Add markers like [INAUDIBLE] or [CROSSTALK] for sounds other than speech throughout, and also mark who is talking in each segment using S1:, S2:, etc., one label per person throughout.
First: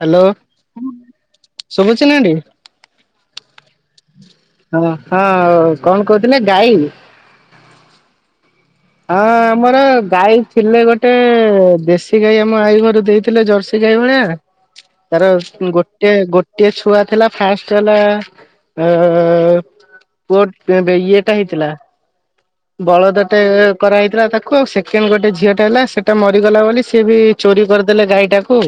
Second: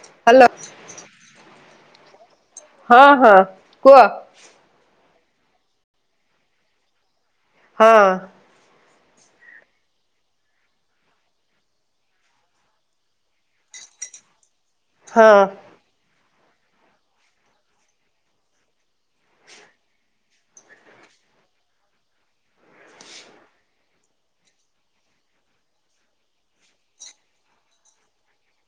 S1: Hello ଶୁଭୁଛି ନାଁ aunty?
S2: ହଁ ହଁ କୁହ।
S1: ହଁ ହଁ କଣ କହୁଥିଲେ ଗାଈ?
S2: ହଁ।
S1: ହଁ ଆମର ଗାଈ ଥିଲେ ଗୋଟେ ଦେଶୀ ଗାଈ ଆମ ଆଈ ଘର ଦେଇଥିଲେ ଜର୍ସି ଗାଈ ଭଳିଆ।
S2: ହଁ
S1: ତାର ଗୋଟ ଟେ ଗୋଟିଏ ଛୁଆ ଥିଲା ଫାଷ୍ଟ ହେଲା ଅ ପୁଅ ତେ ଟେ ଇଏଟା ହେଇଥିଲା। ବଳଦଟେ କରାହେଇଥିଲା ତାକୁ ଆଉ ସେକେଣ୍ଡ ଗୋଟେ ଝିଅଟେ ହେଲା ସେଟା ମରିଗଲା ବୋଲି ସିଏ ବି ଚୋରି କରିଦେଲେ ଗାଈ ଟାକୁ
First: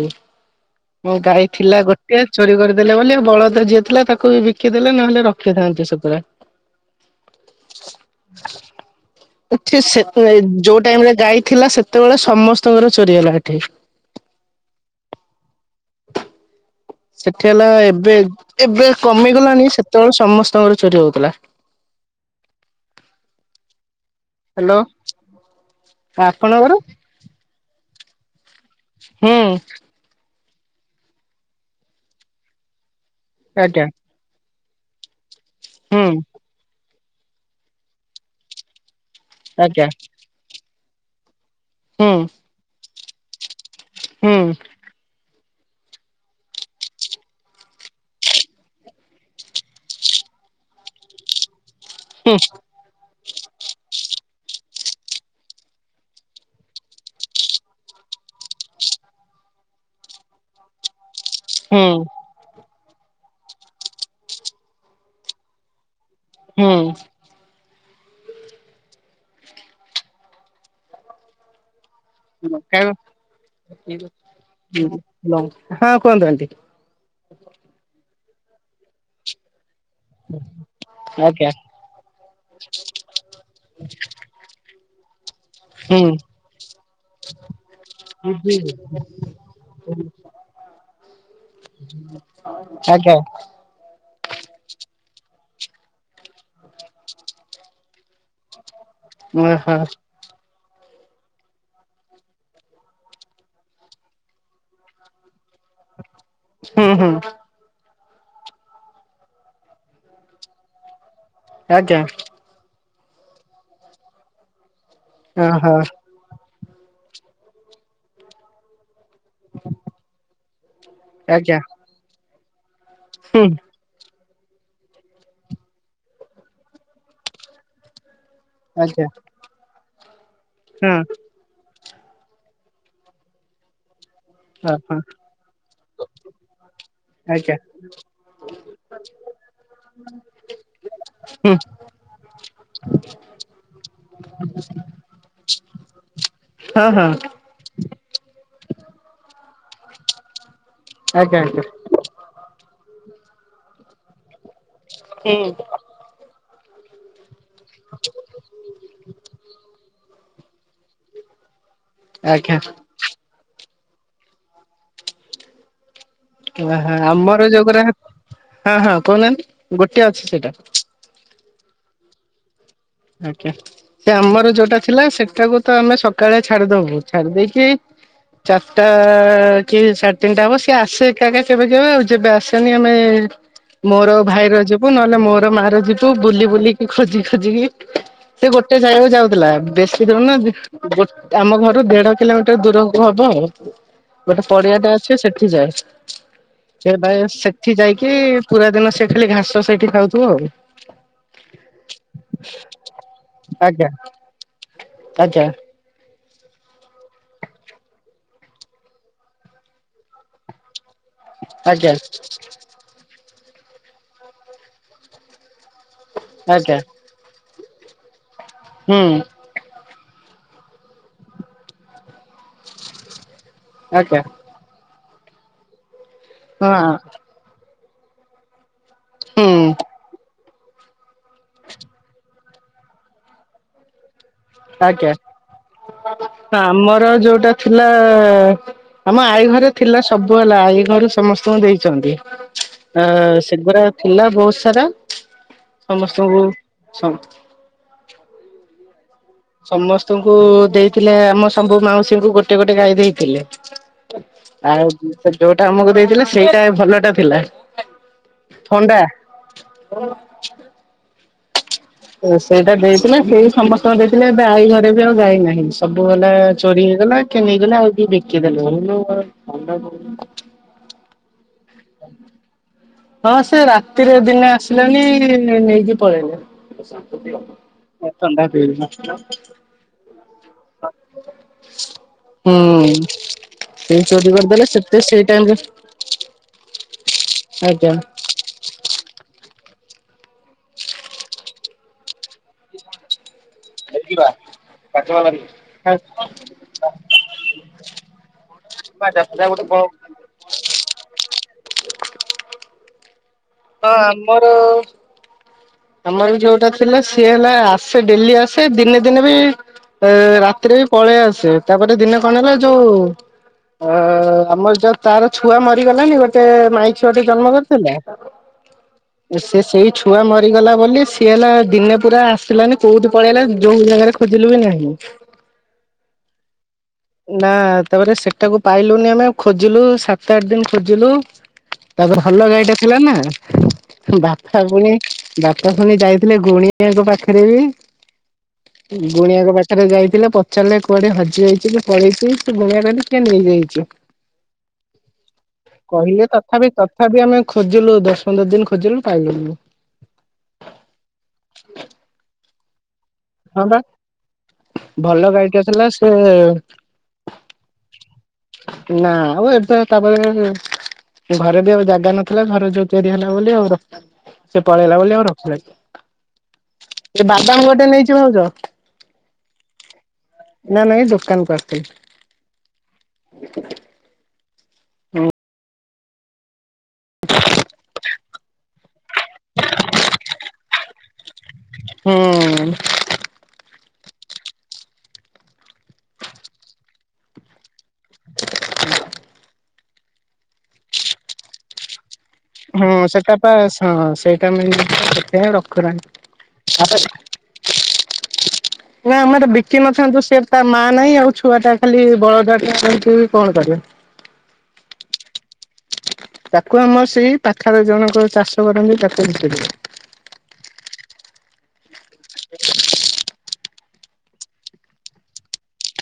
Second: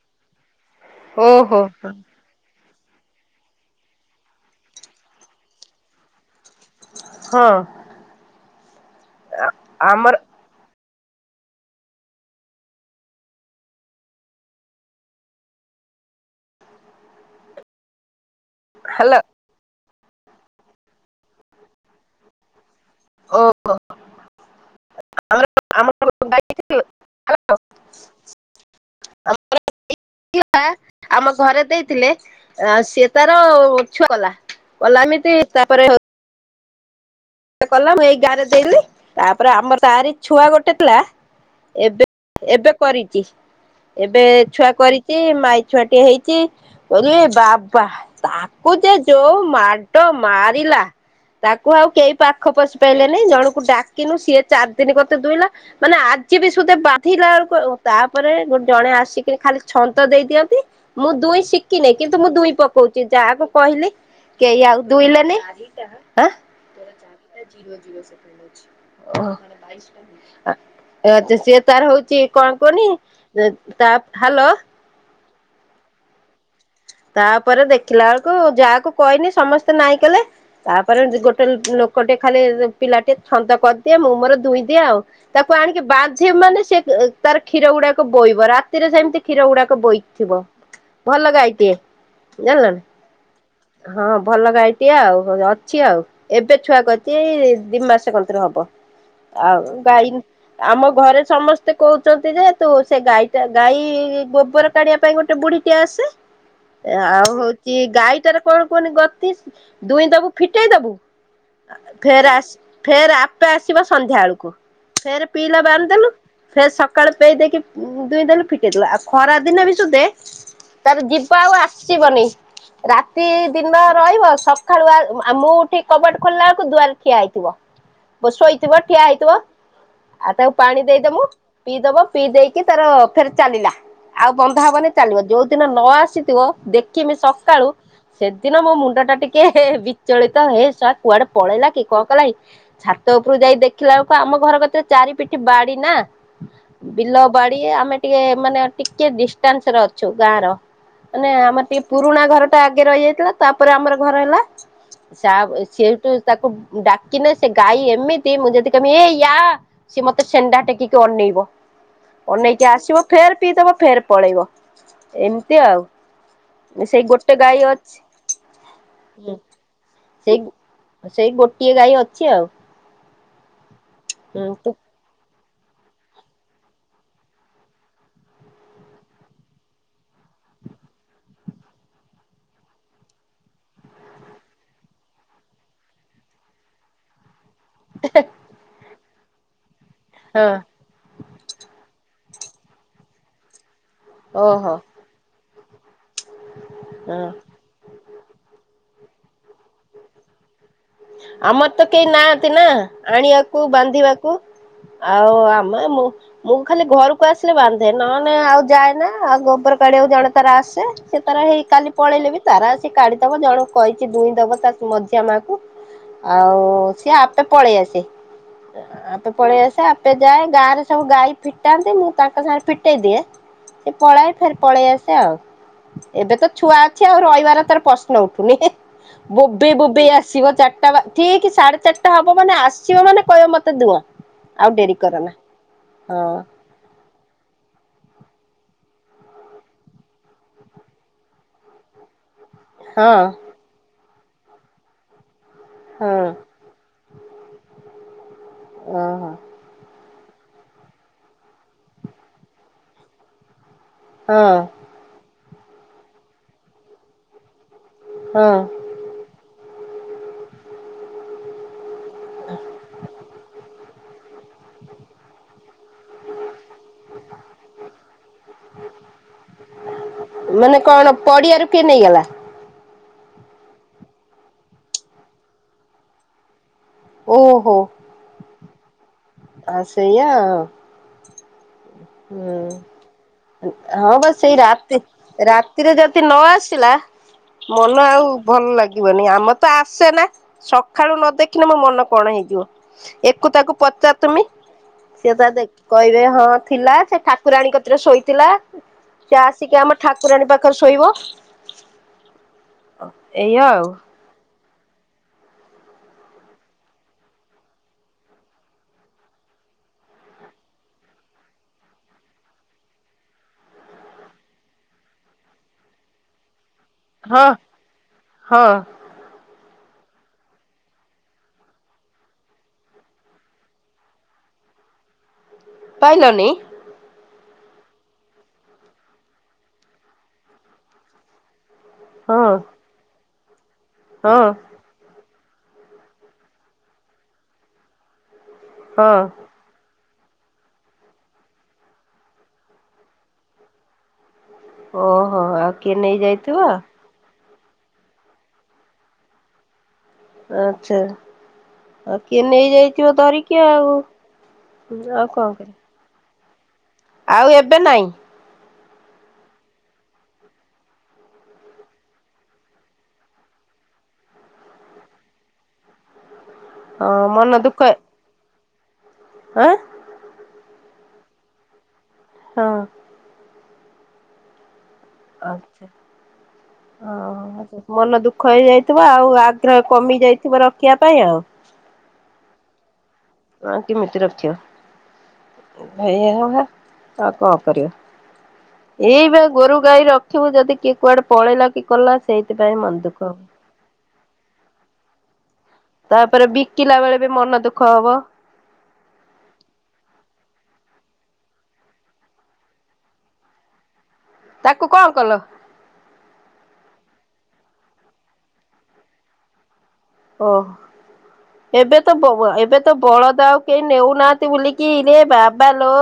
S1: ମୋ ଗାଈ
S2: ଓହୋ
S1: ଥିଲା ଗୋଟିଏ। ଚୋରି କରିଦେଲେ ବୋଲି ଆଉ ବଳଦର ଯିଏ ଥିଲା ତାକୁ ବି ବିକିଦେଲେ ନହେଲେ ରଖିଥାନ୍ତୁ ସେ ପୁରା।
S2: ହଁ।
S1: ଠି ସେ
S2: ଆମର
S1: ଯୋଉ ଟାଇମ ରେ ଗାଈ ଥିଲା ସେତେବେଳେ ସମସ୍ତଙ୍କର ଚୋରି ହେଲା ହେଠି। ସେଠି ହେଲା ଏବେ ଏବେ
S2: ହ୍ୟାଲୋ
S1: କମିଗଲଣିି ସେତେବେଳେ ସମସ୍ତଙ୍କର ଚୋରି ହଉଥିଲା।
S2: ଓ
S1: ହ୍ୟାଲୋ
S2: [INAUDIBLE] ଆମ
S1: ଆପଣଙ୍କର
S2: [INAUDIBLE] ହ୍ୟାଲୋ।
S1: ହୁଁ।
S2: ଆମ ଘରେ ଦେଇଥିଲେ ଆଁ ସିଏ ତାର
S1: ଆଜ୍ଞା
S2: ଛୁଆ କଲା। କଲା ଆମିତି ତାପରେ ହୋ
S1: ହଁ।
S2: କଲା ମୁ ଏଇ ଗାଁରେ ଦେଇଦେଲି ତାପରେ ଆମର
S1: ଆଜ୍ଞା
S2: ତାରି ଛୁଆ ଗୋଟେ ଥିଲା ଏବେ
S1: ହୁଁ
S2: ଏବେ କରିଛି ଏବେ
S1: ହୁଁ
S2: ଛୁଆ କରିଛି। ସେ ମାଇ ଛୁଆଟିଏ ହେଇଛି। କହୁଚି ଏ ବାବା ତାକୁ ଯେ ଯୋଉ ମାଡ ମାରିଲା। ତାକୁ ଆଉ କେହି ପାଖ ପଶି ପାରଲେନି ଜଣକୁ ଡାକିନୁ ସିଏ ଚାରି ଦିନ କତୁରୁ ଦୁହିଁଲା। ମାନେ ଆଜି ବି ସୁଧା ବାନ୍ଧିଲା ବେଳକୁ ତାପରେ ଗୋ ଜଣେ ଆସିକି ଖାଲି ଛନ୍ଦ ଦେଇ ଦିଅନ୍ତି ମୁଁ ଦୁଇ ଶିକିନି
S1: ହୁଁ
S2: କିନ୍ତୁ ମୁଁ ଦୁଇ ପ କହୁଛି ଯାହାକୁ କହିଲି କେହି ଆଉ ଦୁଇଲେନି, ଆଁ?
S1: ହୁଁ।
S2: ଓହ, ଅ ଯେ, ସେ ତାର ହଉଚି କଣ ପୋନି
S1: ହୁଁ
S2: ତା। ହାଲୋ?
S1: ଉହୁଁ। ହ୍ୟାଲ ହଁ କୁହନ୍ତୁ ଆଣ୍ଟି।
S2: ତାପରେ ଦେଖିଲା ବେଳକୁ ଯାହାକୁ କହିନି ସମସ୍ତେ ନାଇଁ କଲେ ତାପରେ ଗୋଟେ
S1: ଆଜ୍ଞା
S2: ଲୋ-କ ଟେ ଖାଲି ପିଲା ଟେ ଛନ୍ଦ କରିଦିଏ ମୁଁ ମୋର ଦୁଇ ଦିଏ ଆଉ। ତାକୁ ଆଣିକି
S1: ହୁଁ
S2: ବାନ୍ଧିବୁ ମାନେ ସେ ତାର କ୍ଷୀର ଗୁଡାକ ବୋଇବ ରାତିରେ ସେମିତି କ୍ଷୀର ଗୁଡାକ ବୋଇଥିବ। ଭଲ ଗାଈ ଟିଏ।
S1: [INAUDIBLE]
S2: ଜାନ୍ଲ ନା,
S1: ଆଜ୍ଞା
S2: ହଁ ଭଲ ଗାଈଟିଏ ଆଉ ଅଛି ଆଉ। ଏବେ ଛୁଆ କରିଚି ଦି ମାସ କନ୍ତରେ ହବ
S1: ଓହୋ
S2: ଆଉ ଗାଈ ଆମ ଘରେ ସମସ୍ତେ କହୁଚନ୍ତି ଯେ ତୁ ସେ ଗାଈଟା ଗାଈ-ଗୋବର କାଢିବା ପାଇଁ ଗୋଟେ ବୁଢୀ କିଏ ଆସେ
S1: ହୁଁ ହୁଁ
S2: ଆଉ ହଉଛି ଗାଈଟାରେ କଣ କୁହନି ଗତି ଦୁଇଁ ଦବୁ ଫିଟେଇ ଦବୁ
S1: ଆଜ୍ଞା
S2: ଫେର ଆ ଫେର ଆପେ ଆସିବ ସନ୍ଧ୍ୟା ବେଳକୁ ଫେର ପିଇଲା
S1: ଓହୋ
S2: ବାନ୍ ଦେଲୁ ଫେର ସକାଳୁ ପେଇଇ ଦେଇକି ଦୁଇ ଦେଲୁ ଫିଟିେଇ ଦେଲୁ ଆଉ ଖରା ଦିନ ବି ସୁଧେ ତାର
S1: ଆଜ୍ଞା
S2: ସିବନି ରାତି
S1: ହୁଁ
S2: ଦିନ ରହିବ ସ ସଖାଳୁଆ ଆ ମୁଁ ଉଠିକି କବାଟ ଖୋଲିଲା ବେଳକୁ ଦୁଆରେ ଠିଆ ହେଇଥିବ ଶୋଇଥିବ ଠିଆ
S1: ଆଜ୍ଞା ହଁ
S2: ହେଇଥିବ ଆଉ ତାକୁ ପାଣି ଦେଇଦବୁ ପିଇଦବ ପିଇ ଦେଇକି ତାର ଫେର ଚାଲିଲା ଆଉ ବନ୍ଧା ହବନି
S1: ଓହୋ
S2: ଚାଲିବ ଯୋଉ ଦିନ ନ ଆସିଥିବ ଦେଖିମି
S1: ଆଜ୍ଞା
S2: ସକାଳୁ ସେଦିନ ମୋ ମୁଣ୍ଡ ଟା ଟିକେ ବିଚଳିତ ହେସ କୁଆଡେ
S1: ହୁଁ
S2: ପଳେଇଲା କି କଣ କଲା ଛାତ ଉପରୁ ଯାଇ ଦେଖିଲା ବେଳକୁ ଆମ ଘର କତରେ ଚାରିପିଠି ବାଡି ନା
S1: ହଁ ହଁ
S2: ବାଡ଼ି ଆମେ ଟିକେ ମାନେ ଟିକେ ଡିଷ୍ଟାନ୍ସରେ ଅଛୁ ଗାଁର ମାନେ
S1: ଆଜ୍ଞା ଆଜ୍ଞା।
S2: ଆମର ଟିକେ ପୁରୁଣା ଘର ଟା ଆଗେ ରହିଯାଇଥିଲା ତାପରେ ଆମର ଘର ହେଲା ସେଠୁ ତାକୁ ଡାକିନେ ସେ ଗାଈ ଏମିତି ମୁଁ ଯଦି କହିବି ଏ ୟା ସିଏ ମତେ ସେଣ୍ଡା ଟେକିକି ଅନେଇବ
S1: ଆଜ୍ଞା
S2: ଅନେଇକି ଆସିବ ଫେର୍ ପିଇଦବ ଫେର୍ ପଳେଇବ ଏମିତି ଆଉ
S1: ଓହ
S2: ସେଇ ଗୋଟେ
S1: ଆମର
S2: ଗାଈ
S1: ଯୋଉଗଡା
S2: ଅଛି
S1: ହଁ ହଁ କହୁନାହାନ୍ତି ଗୋଟେ ଅଛି
S2: ସେଇ
S1: ସେଇଟା
S2: ସେଇ ଗୋଟିଏ ଗାଈ ଅଛି ଆଉ
S1: ଆଜ୍ଞା ସେ ଆମର
S2: ହୁଁ ତୁ
S1: ଯୋଉଟା ଥିଲା ସେଟାକୁ ତ ଆମେ ସକାଳେ ଛାଡିଦବୁ ଛାଡି ଦେଇକି ଚାରିଟା କି ସାଢେ ତିନିଟା ହବ ସିଏ ଆସେ ଏକାକି କେବେ କେବେ ଆଉ ଯେବେ ଆସେନି ଆମେ ମୋର ଭାଇର ଯିବୁ ନହେଲେ ମୋର ମା ର ଯିବୁ ବୁଲି ବୁଲିକି ଖୋଜି ଖୋଜିକି
S2: ହେ ହେ
S1: ସେ ଗୋଟେ ଜାଗାକୁ ଯାଉଥିଲା ବେଶୀ
S2: ହଁ
S1: ଦଉନାହାନ୍ତି ଗୋ ଆମ ଘରୁ ଦେଢ କିଲୋମିଟର ଦୂରକୁ ହବ ଆଉ ଗୋଟେ
S2: ଓହୋ
S1: ପଡିଆଟା ସେ ସେଠି ଯାଏ ସେ ଭାଇ
S2: ହଁ
S1: ସେ ଏଠି ଯାଇକି ପୁରା ଦିନ ସେ ଖାଲି ଘାସ ସେଇଠି ଖାଉଥିବ ଆଉ
S2: ଆମର ତ କେହି ନାହାନ୍ତି ନା ଆଣିବାକୁ
S1: ଆଜ୍ଞା
S2: ବାନ୍ଧିବାକୁ ଆଉ
S1: ଆଜ୍ଞା
S2: ମା ମୁଁ ମୁଁ ଖାଲି ଘରକୁ ଆସିଲେ ବାନ୍ଧେ ନହେଲେ ଆଉ ଯାଏ ନା ଆଉ ଗୋବର କାଢିଆ ଆକୁ ଜଣେ ତାର ଆସେ ସେ ତାର ହେଇ
S1: ଆଜ୍ଞା
S2: କାଲି ପଳେଇଲେ ବି ତାରା ସେ କାଢିଦବ ଜଣ କହିଛି ଦୁଇଁ ଦବ ତା ମଝିଆ ମା କ ଆଉ
S1: ଆଜ୍ଞା
S2: ସିଏ ଆପେ ପଳେଇ ଆସେ
S1: ହୁଁ
S2: ଆପେ ପଳେଇ ଆସେ ଆପେ ଯାଏ ଗାଁରେ ସବୁ ଗାଈ ଫିଟାନ୍ତି ମୁଁ ତାଙ୍କ ସାଙ୍ଗରେ ଫିଟେଇ ଦିଏ ସେ
S1: ଆଜ୍ଞା।
S2: ପଳାଇଏ ଫେର ପଳେଇ ଆସେ ଆଉ ଏବେ ତ
S1: ହଁ
S2: ଛୁଆ ଅଛି ଆଉ ରହିବାର ତାର ପଶ ଉଠୁନି
S1: ହୁଁ
S2: ବୋବେଇ ବୋବେଇ ଆସିବ ଚାରିଟା ବା ଠିକ ସାଢେ ଚାରିଟା ହବ ମାନେ ଆସିବ ମାନେ କହିବ ମତେ ଦୁହଁ ହଁ
S1: ଆଜ୍ଞା ଆମର ଯୋଉଟା ଥିଲା ଆମ ଆଈ ଘରେ ଥିଲା ସବୁ ହେଲା ଆଈ ଘରୁ ସମସ୍ତଙ୍କୁ ଦେଇଛନ୍ତି ଅ
S2: ହଁ।
S1: ସେଗୁଡା ଥିଲା ବହୁତ ସାରା
S2: ହଁ
S1: ସମସ୍ତଙ୍କୁ
S2: ଓହୋ
S1: ସମସ୍ତଙ୍କୁ ଦେଇଥିଲେ ଆମ ସବୁ ମାଉସୀଙ୍କୁ ଗୋଟେ ଗୋଟେ ଗାଈ ଦେଇଥିଲେ
S2: ହଁ
S1: ଆଉ ସେ ଯୋଉଟା ଆମକୁ ଦେଇଥିଲା ସେଇଟା ଭଲ ଟା ଥିଲା
S2: ହଁ
S1: କଣ୍ଡା ସେଇଟା ଦେଇଥିଲା ସେଇ ସମସ୍ତଙ୍କୁ ଦେଇଥିଲେ ଏବେ ଗାଈ ଘରେ ବି ଆଉ ଗାଈ ନାହିଁ ସବୁ ହେଲା ଚୋରି ହେଇଗଲା କିଏ ନେଇଗଲେ ଆଉ କିଏ ବିକିଦେଲ
S2: ମାନେ କଣ ପଡ଼ିଆରୁ କିଏ ନେଇଗଲା?
S1: ହଁ ସେ ରାତିରେ ଦିନେ ଆସିଲାନି ନେ ନେଇକି ପଳେଇଲେ।
S2: ଓହୋ।
S1: ଏ ତମେ ପା ଭିଡୁ ନଥିଲ।
S2: ଆ ସେୟା ଆଉ।
S1: ହୁଁ
S2: ହଁ
S1: ସେ
S2: ହଁ ବା
S1: ଚୋରି
S2: ସେଇ
S1: କରିଦେଲେ
S2: ରାତି
S1: ସେତେ ସେଇ
S2: ରା
S1: ଟାଇମରେ
S2: ତିରେ ଯଦି ନ ଆସିଲା
S1: ଆଜ୍ଞା
S2: ମନ ଆଉ ଭଲ ଲାଗିବନି ଆମ ତ ଆସେନା ସକାଳୁ ନ ଦେଖିଲେ ମୋ ମନ କଣ ହେଇଯିବ। ଏକୁ ତାକୁ ପଚାରୁତୁମି ସିଏ ତା ଦେ କହିବେ ହଁ ଥିଲା ସେ ଠାକୁରାଣୀ କତିରେ ଶୋଇଥିଲା ସେ ଆସିକି ଆମ ଠାକୁରାଣୀ ପାଖରେ ଶୋଇବ ଏଇଆ ଆଉ।
S1: ଆମର ଆମର ବି ଯୋଉଟା ଥିଲା ସିଏ ହେଲା ଆସେ ଡ଼େଲି ଆସେ ଦିନେ ଦିନେ ବି ଏ ରାତିରେ ବି ପଳେଇ ଆସେ ତାପରେ ଦିନେ କଣ ହେଲା ଯୋଉ ଅ ଆମର ଯୋଉ ତାର ଛୁଆ ମରିଗଲାନି ଗୋଟେ ମାଇ ଛୁଆଟି
S2: ହଁ
S1: ଜନ୍ମ କରିଥିଲା
S2: ହଁ
S1: ସେ ସେଇ ଛୁଆ ମ ରିଗଲା ବୋଲି ସିଏ ହେଲା ଦିନେ ପୁରା ଆସିଲାନି କୋଉଠି ପଳେଇଲା ଯୋଉ ଜାଗାରେ ଖୋଜିଲୁ ବି ନାହିଁ।
S2: ପାଇଲନି?
S1: ନା ତାପରେ ସେଟାକୁ ପାଇଲୁନି ଆମେ ଖୋଜିଲୁ ସାତ ଆଠ ଦିନ ଖୋଜିଲୁ। ତାପ
S2: ହଁ
S1: ଭଲ ଗାଈଟା ଥିଲା ନା
S2: ହଁ
S1: ବାପା ପୁଣି ବାପା ଫୁଣି ଯାଇଥିଲେ ଗୁଣିଆଙ୍କ ପାଖରେ ବି
S2: ହଁ
S1: ଗୁଣିଆଙ୍କ ପାଖ ଖରେ ଯାଇଥିଲେ ପଚାରିଲେ କୁଆଡ଼େ ହଜି ଯାଇଚି? ପଳେଇଚି ସେ ଗୁଣିଆ କହିଲେ କିଏ ନେଇଯାଇଚି।
S2: ଓହୋ ଆଉ କିଏ
S1: କହିଲେ
S2: ନେଇଯାଇଥିବ
S1: ତଥାପି ତଥାପି ଆମେ ଖୋଜିଲୁ ଦଶ ପନ୍ଦର ଦିନ ଖୋଜିଲୁ ପାଇଲୁନି।
S2: ଆଚ୍ଛା ଆଉ କିଏ ନେଇଯାଇ ଥିବ ଧରିକି
S1: ହଁ ବା
S2: ଆଉ ଆଉ କଣ କରି
S1: ଅ ସେ
S2: ଆଉ ଏବେ ନାଇଁ।
S1: ନା ଆଉ ଏବେ ତାପରେ ଘରେ ବି ଆଉ ଜାଗା ନଥିଲା ଘର ଯୋଉ ତିଆରି ହେଲା ବୋଲି ଆଉ ର ସେ ପଳେଇଲା ବୋଲି ଆଉ ରଖିଲେନି
S2: ହଁ
S1: ଏ
S2: ମନ
S1: ବାଦାମ
S2: ଦୁଃଖ
S1: ଗୋଟେ ନେଇଚି ଭାଉଜ।
S2: ଆଁ
S1: ନା ନା ଏଇ ଦୋକାନକୁ ଆସିଥିଲି।
S2: ହଁ।
S1: ଦେ
S2: ଆଛା ଆ ହ ମନ ଦୁଃ ଖ ହେଇଯାଇଥିବ ଆଉ ଆଗ୍ରହ କମି ଯାଇଥିବ ରଖିବା ପାଇଁ ଆଉ।
S1: ହୁଁ।
S2: ହଁ କେମିତି ରଖିବ [UNINTELLIGIBLE] ଆଉ କଁ କରିବ? ଏଇବା ଗୋରୁ ଗାଈ ରଖିବୁ ଯଦି କିଏ କୁଆଡ଼େ ପଳେଇଲା କି କଲା ସେଇଥିପାଇଁ
S1: ହଁ
S2: ମନ ଦୁଃଖ ହବ
S1: ସେଟାପା ହଁ ସେଇଟା ମେନ୍ ଜିନିଷ ସେଇଥିପାଇଁ ଆ ର
S2: ତାପରେ ବିକିଲା ବେଳେ ବି ମନ ଦୁଃଖ ହବ।
S1: ନା ଆମର ବିକିିନଥାନ୍ତୁ ସେ ତା ମା ନାହିଁ ଆଉ ଛୁଆଟା ଖାଲି ବଳଦଟା ରହିକି ବି କଣ କରିବ?
S2: ତାକୁ କଣ କଲ?
S1: ତାକୁ ଆମର ସେଇ ପାଖାପାଖି ଜଣଙ୍କର ଚାଷ କରନ୍ତି ତାକୁ ବିକିଦେଲୁ।
S2: ଓଃ ଏବେ ତ ବୋଉଆ ଏବେ ତ ବଳଦ ଆଉ କେ ନେଉନାହାଁନ୍ତି ବୁଲିକି ରେ ବାବା ଲୋ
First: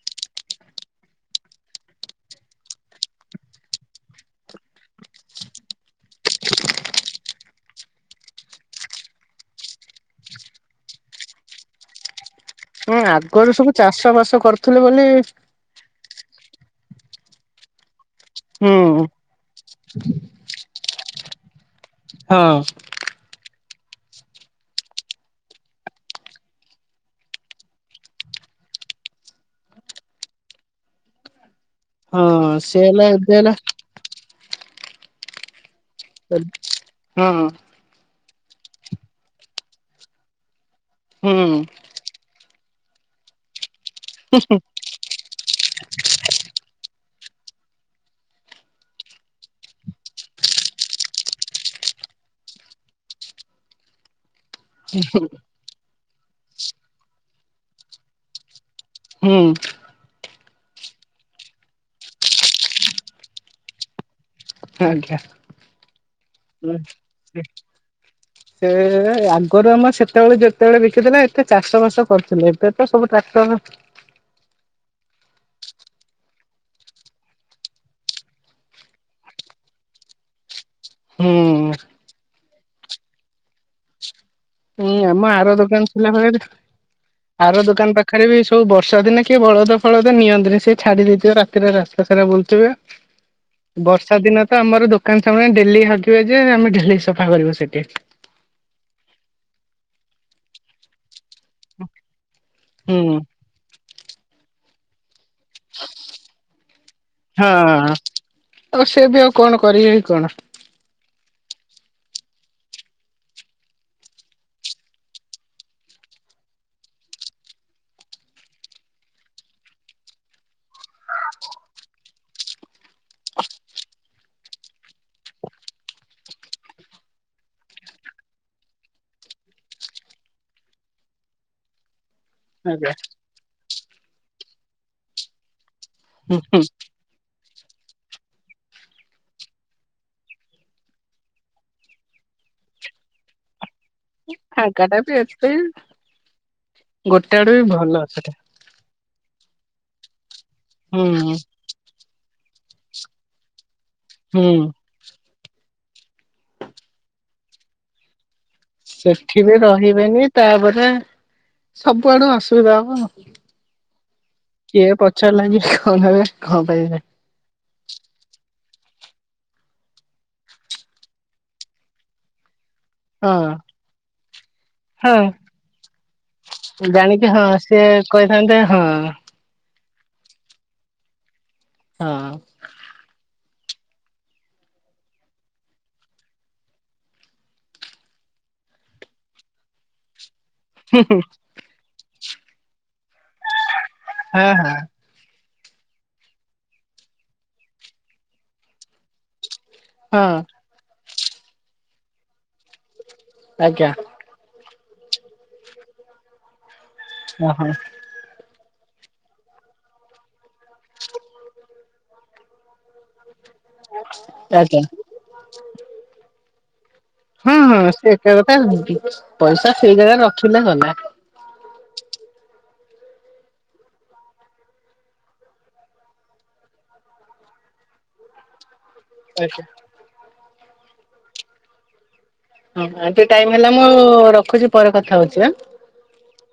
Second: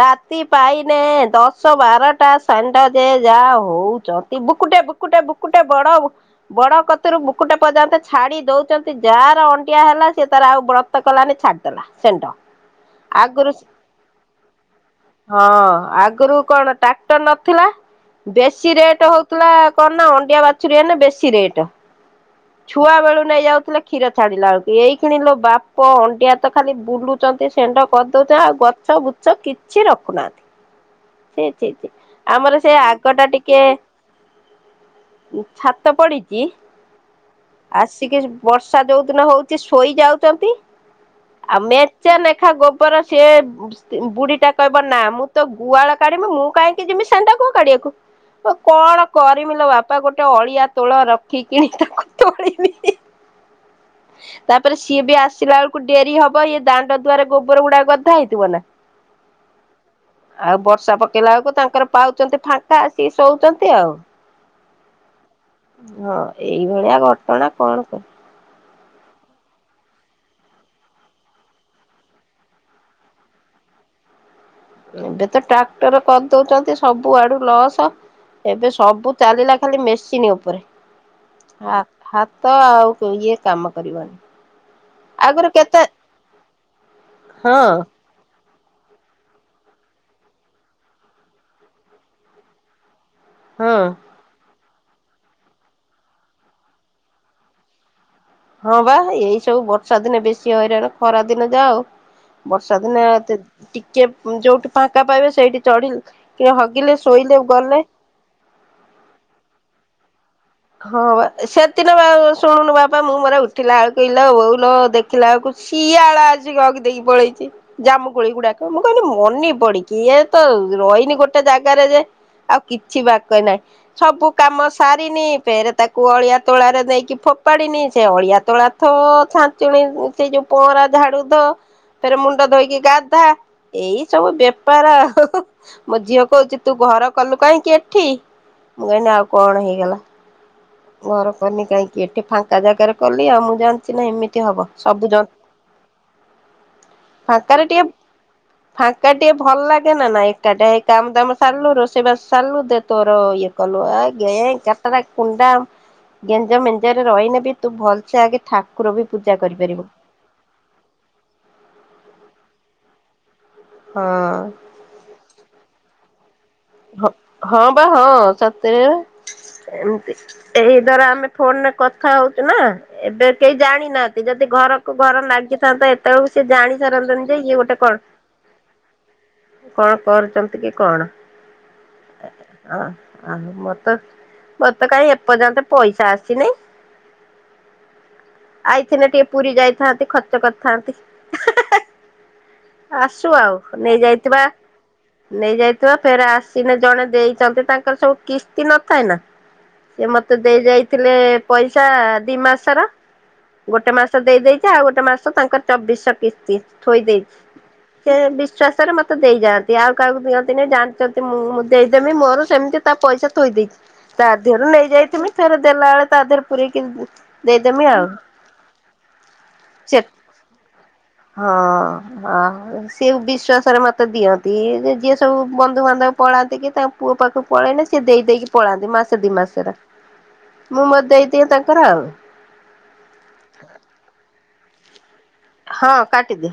S2: ରାତି ପାଇନେ ଦଶ ଶ ବାରଟା ଷେଣ୍ଢ ଯେ ଯାହା ହଉଚନ୍ତି ବୁକୁଟେ ବୁକୁଟେ ବୁକୁଟେ ବଡ ବୁ ବଡ କତିରୁ ବୁକୁଟେ ପର୍ଯ୍ୟନ୍ତେ ଛା ଛାଡି ଦଉଛନ୍ତି ଯାହାର ଅଣ୍ଡିଆ ହେଲା ସେ ତାର ଆଉ ବ୍ରତ କଲାନି ଛାଡିଦେଲା ଷେଣ୍ଢ।
S1: ହୁଁ ଆଗରୁ
S2: ଆଗୁରୁ ସେ
S1: ସବୁ ଚାଷ ବାସ କରୁଥିଲେ ବୋଲି
S2: ହଁ ଆଗୁରୁ କଣ ଟ୍ରାକ୍ଟର ନଥିଲା ବେଶୀ
S1: ହୁଁ
S2: ରେଟ ହଉଥିଲା କଣ ନା ଅଣ୍ଡିଆ ବାଛୁରୀ ହେନେ ବେଶୀ ରେଟ।
S1: ହଁ।
S2: ଛୁଆବେଳୁ ନେଇ ଯାଉଥିଲେ କ୍ଷୀର ଛାଡ଼ିଲା ବେଳକୁ ଏଇକ୍ଷୀଣିଲୋ ବାପ ଅଣ୍ଡିଆ ତ ଖାଲି ବୁଲୁ ଚନ୍ତି ଷେଣ୍ଢ କରିଦଉଛନ୍ତି ଆଉ ଗଛ ବୁଛ କିଛି ରଖୁନାହାନ୍ତି ଛି ଛି ଛି
S1: ହଁ
S2: ଆମର ସେ
S1: ହେଲା
S2: ଆଗ ଟା
S1: ଏବେ ହେଲା
S2: ଟିକେ ଉଁ ଛାତ୍
S1: [UNINTELLIGIBLE] ହଁ।
S2: ଆସିକି ବର୍ଷା ଯୋଉ ଦିନ ହଉଛି ଶୋଇଯାଉଚନ୍ତି।
S1: ହୁଁ
S2: ଆଉ ମେଞ୍ଚେ ନେଖା ଗୋବର ସିଏ ସ୍ତି ବୁଢୀ ଟା କହିବ ବ ନା ମୁଁ ତ ଗୁହାଳ କାଢିବି ମୁଁ କାହିଁକି ଯିମି ଷେଣ୍ଢ ଗୁଅ କାଢିବାକୁ ବ ବ କଣ କରିମିଲ ବାପା ଗୋଟେ ଅଳିଆ ତୋଳ ରଖି କିଣି ତାକୁ ତୋଳିବି ତାପରେ ସିଏ ବି ଆସିଲା ଆଳ୍ କୁ କୁ ଡେରି ହବ ଇଏ ଦାଣ୍ଡ ଦୁଆରେ ଗୋବର ଗୁଡା ଗଦା ହେଇଥିବ ନା?
S1: ହୁଁ।
S2: ଆଉ ବର୍ଷା ପକେଇଲା ବେଳକୁ ତାଙ୍କର ପାଉଛନ୍ତି ଫାଙ୍କା ଆସିକି ଶୋଉଚନ୍ତି ଆଉ।
S1: ଆଜ୍ଞା।
S2: ହଁ ଏଇଭଳିଆ ଘଟଣା କଣ କ
S1: ସେଇପା ଆଗରୁ ଆମର ସେତେବେଳେ ଯେତେବେଳେ ବିକିଥିଲା ଏତେ ଚାଷ ବାସ କରିଥିଲେ ଏବେ ତ ସବୁ ଟ୍ରାକ୍ଟର।
S2: ଏବେ ତ ଟ୍ରାକ୍ଟର କରିଦଉଛନ୍ତି ସବୁ ଆଡୁ ଲସ। ଏବେ ସବୁ ଚାଲିଲା ଖାଲି ମେସିନ୍ ଓପରେ।
S1: ହୁଁ
S2: ଆ ହାତ ଆଉ ଇଏ କାମ କରିବନି।
S1: ଏଇ ଆମ
S2: ଆଗରୁ
S1: ଆର
S2: କେତେ
S1: ଦୋକାନ ଥିଲା ପାଖରେ ଯେ
S2: ହଁ
S1: ଆର ଦୋକାନ ପା ପାଖରେ ବି ସବୁ ବର୍ଷା ଦିନେ କିଏ ବଳଦ ଫଳଦ ନିଅନ୍ତିିନି ସେଏ ଛାଡି ଦେଇଥିବ ରାତିରେ ରାସ୍ତା ସାରା ବୁଲଥିବେ।
S2: ହଁ।
S1: [INAUDIBLE] ବର୍ଷା ଦିନେ ତ ଆମର ଦୋକାନ ସାମ୍ନା ରେ ଡେଲି ହଗିବେ ଯେ ଆମେ ଡେଲି ସଫା କରିବୁ ସେଠି।
S2: ହଁ ବା ଏଇ ସବୁ ବର୍ଷା ଦିନେ ବେଶୀ ହଇରାଣ। ଖରା ଦିନେ ଯାଉ ବର୍ଷା ଦିନେ
S1: ହୁଁ
S2: ତ ଟିକେ ଉଁ ଯୋଉଠି ଫାଙ୍କା ପାଇବେ ସେଇଠି ଚଢ଼ିଲ କିଏ ହଗିଲେ, ଶୋଇଲେ,
S1: ହଁ
S2: ଗଲେ।
S1: ଆଉ ସେ ବି ଆଉ କଣ କରିବେ ବି କଣ।
S2: ହଁ ବା ସେଦିନ ବା ଶୁଣୁନୁ ବାପା ମୁଁ ମୋର ଉଠିଲା ବେଳକୁ ଇଲୋବୋଉଲୋ ଦେ ଦେଖିଲା ବେଳକୁ ଶିଆଳ ଆସିକି ହଗି ଦେଇକି ପଳେଇଛି। ଜାମୁ କୋଳି ଗୁଡାକ। ମୁଁ କହିନି, ମନି ପଡିକି ଇଏ ତ ରହିନି ଗୋଟେ ଜାଗାରେ ଯେ ଆଉ କିଛି ବାକ ନାହିଁ ସବୁ କାମ ସାରିନି ଫେରେ ତାକୁ ଅଳିଆ ତୋଳାରେ ନେଇକି ଫୋପାଡିନି। ସେ ଅଳିଆ ତୋଳା ଥୋ ଛା ଞ୍ଚୁଣି ସେ ଯୋଉ ପହଁରା ଝାଡୁ ଧ ଫେରେ ମୁ ମୁଣ୍ଡ ଧୋଇକି
S1: ଆଜ୍ଞା
S2: ଗାଧା ଏଇ ସବୁ ବେପାର ଆଉ ମୋ ଝିଅ
S1: ହୁଁ
S2: କହୁଛି
S1: ହୁଁ
S2: ତୁ ଘର କଲୁ କାହିଁକି ଏଠି ମୁଁ କହିନି ଆଉ କଣ ହେଇଗଲା। ଘର କନି କାହିଁକି ଏଠି ଫାଙ୍କା ଜାଗାରେ କଲି ଆଉ ମୁଁ ଜାଣି ସିନେ ଏମିତି ହବ
S1: ଫାଙ୍କା ଟା
S2: ସବୁ
S1: ବି
S2: ଜନ୍
S1: ଏତେ ଗୋଟେ ଆଡୁ ବି
S2: ଫାଙ୍କାରେ ଟିକେ
S1: ଭଲ ସେଟା
S2: ଫାଙ୍କା ଟିକେ ଭଲ ଲାଗେ ନା ନାଇଁ ଏକାଟା ଏ
S1: ହୁଁ
S2: କାମ ଦାମ ସାରିଲୁ ରୋସ୍ ସେ ବାସ ସାରିଲୁ ଦେ ତୋର ଇଏ କଲୁ ଆ ଗେ
S1: ହୁଁ
S2: କଟର କୁଣ୍ଡା। ଗେଞ୍ଜ ମେଞ୍ଜରେ ରହିନେବି ତୁ ଭଲସେ ଆଗେ ଠାକ୍
S1: ସେଠି ବି ରହିବେନି ତାପରେ ସବୁଆଡୁ ଅସୁବିଧା ହବ ଆଉ।
S2: ହଁ।
S1: କିିଏ ପଚାରିଲା କି କଣ ହେବେ କଣ ପାଇବେ?
S2: ହଁ - ହଁ ବା ହଁ ସତରେ। ଏମତି ଏଇ ଦ୍ଵାରା ଆମେ ଫୋନ ରେ କଥା ହଉଚୁ ନା। ଏବେ
S1: ହଁ
S2: କେହି ଜାଣିନାହାନ୍ତି ଯଦି ଘରକୁ ଘର
S1: ହଁ
S2: ନାଗିଥାନ୍ତା ଏତେବେଳକୁ ସେ ଜାଣି ସାରନ୍ତନା ଯେ ଇଏ ଗୋଟେ
S1: ଏ
S2: କଣ
S1: କହିଥାନ୍ତେ ହଁ।
S2: କଣ କରୁଛନ୍ତି କି କଣ?
S1: ହଁ।
S2: ହ ଆ ମତ ମରତ କାହିଁ ଏପର୍ଯ୍ୟନ୍ତ ପଇସା ଆସିନି? ଆଇଥିନେ ଟିକେ ପୁରୀ ଯାଇଥାନ୍ତି ଖର୍ଚ୍ଚ କରି ଥାନ୍ତି ଏ ହେ ହେ ଆସୁ ଆଉ ନେଇ ଯାଇଥିବା।
S1: ହଁ ହଁ
S2: ନେଇଯାଇଥିବା ଫେରେ ଆସିଲେ ଜଣେ ଦେଇଛନ୍ତି ତାଙ୍କର ସବୁ କିସ୍ତି ନଥାଏ ନା। ସେ ମତେ
S1: ହଁ
S2: ଦେଇ ଯାଇଥିଲେ ପଇସା ଦି ମାସର
S1: ଆଜ୍ଞା
S2: ଗୋଟେ ମାସ ଦେଇ ଦାଇ ଥା ଆଉ ଗୋଟେ ମାସ ତାଙ୍କର ଚବିଶହ କିସ୍ତି ଥୋଇ ଦେଇଛି।
S1: ଓହୋ
S2: ସେ ବିଶ୍ଵାସ ରେ ମତେ ଦେଇ ଯାଆନ୍ତି ଆଉ କାହାକୁ ଦିଅନ୍ତନି ଜାଣିଛ ମୁଁଁ ଦେଇଦେମି ମୋର ସେମିତି ତା ପଇସା ଥୋଇ ଦେଇଛି ତା ଦେହରୁ
S1: ଆଜ୍ଞା
S2: ନେଇ ଯାଇଥିବି। ଫେରେ ଦେଲା ବେଳେ ତାଦରେ ପୁରେଇକି
S1: ହଁ
S2: ଦେଇଦେମି ଆଉ
S1: ସେ ଏକା କଥା ପଇସା
S2: ସେ
S1: ସେଇ ଜାଗାରେ ରଖିଲେ ଗଲା।
S2: ହଁ। ହଁ ସେ ବିଶ୍ଵାସରେ ମତେ ଦିଅନ୍ତି ଯେ ଯିଏ ସବୁ ବନ୍ଧୁବାନ୍ଧବ ପଳାନ୍ତି କି ତାଙ୍କ ପୁଅ ପାଖକୁ ପଳେଇଲେ ସେ ଦେଇ ଦେଇକି ପଳାନ୍ତି ମାସେ ଦି
S1: ଆଜ୍ଞା
S2: ମାସେରେ। ମୁଁ ମୋ ଦେଇ ଦିଏ ତାଙ୍କର ଆଉ।
S1: ହଁ ଆଜି ଟାଇମ ହେଲା ମ ରଖୁଛି ପରେ କଥା ହଉଛି ଆଁ।
S2: ହଁ କାଟିଦେ।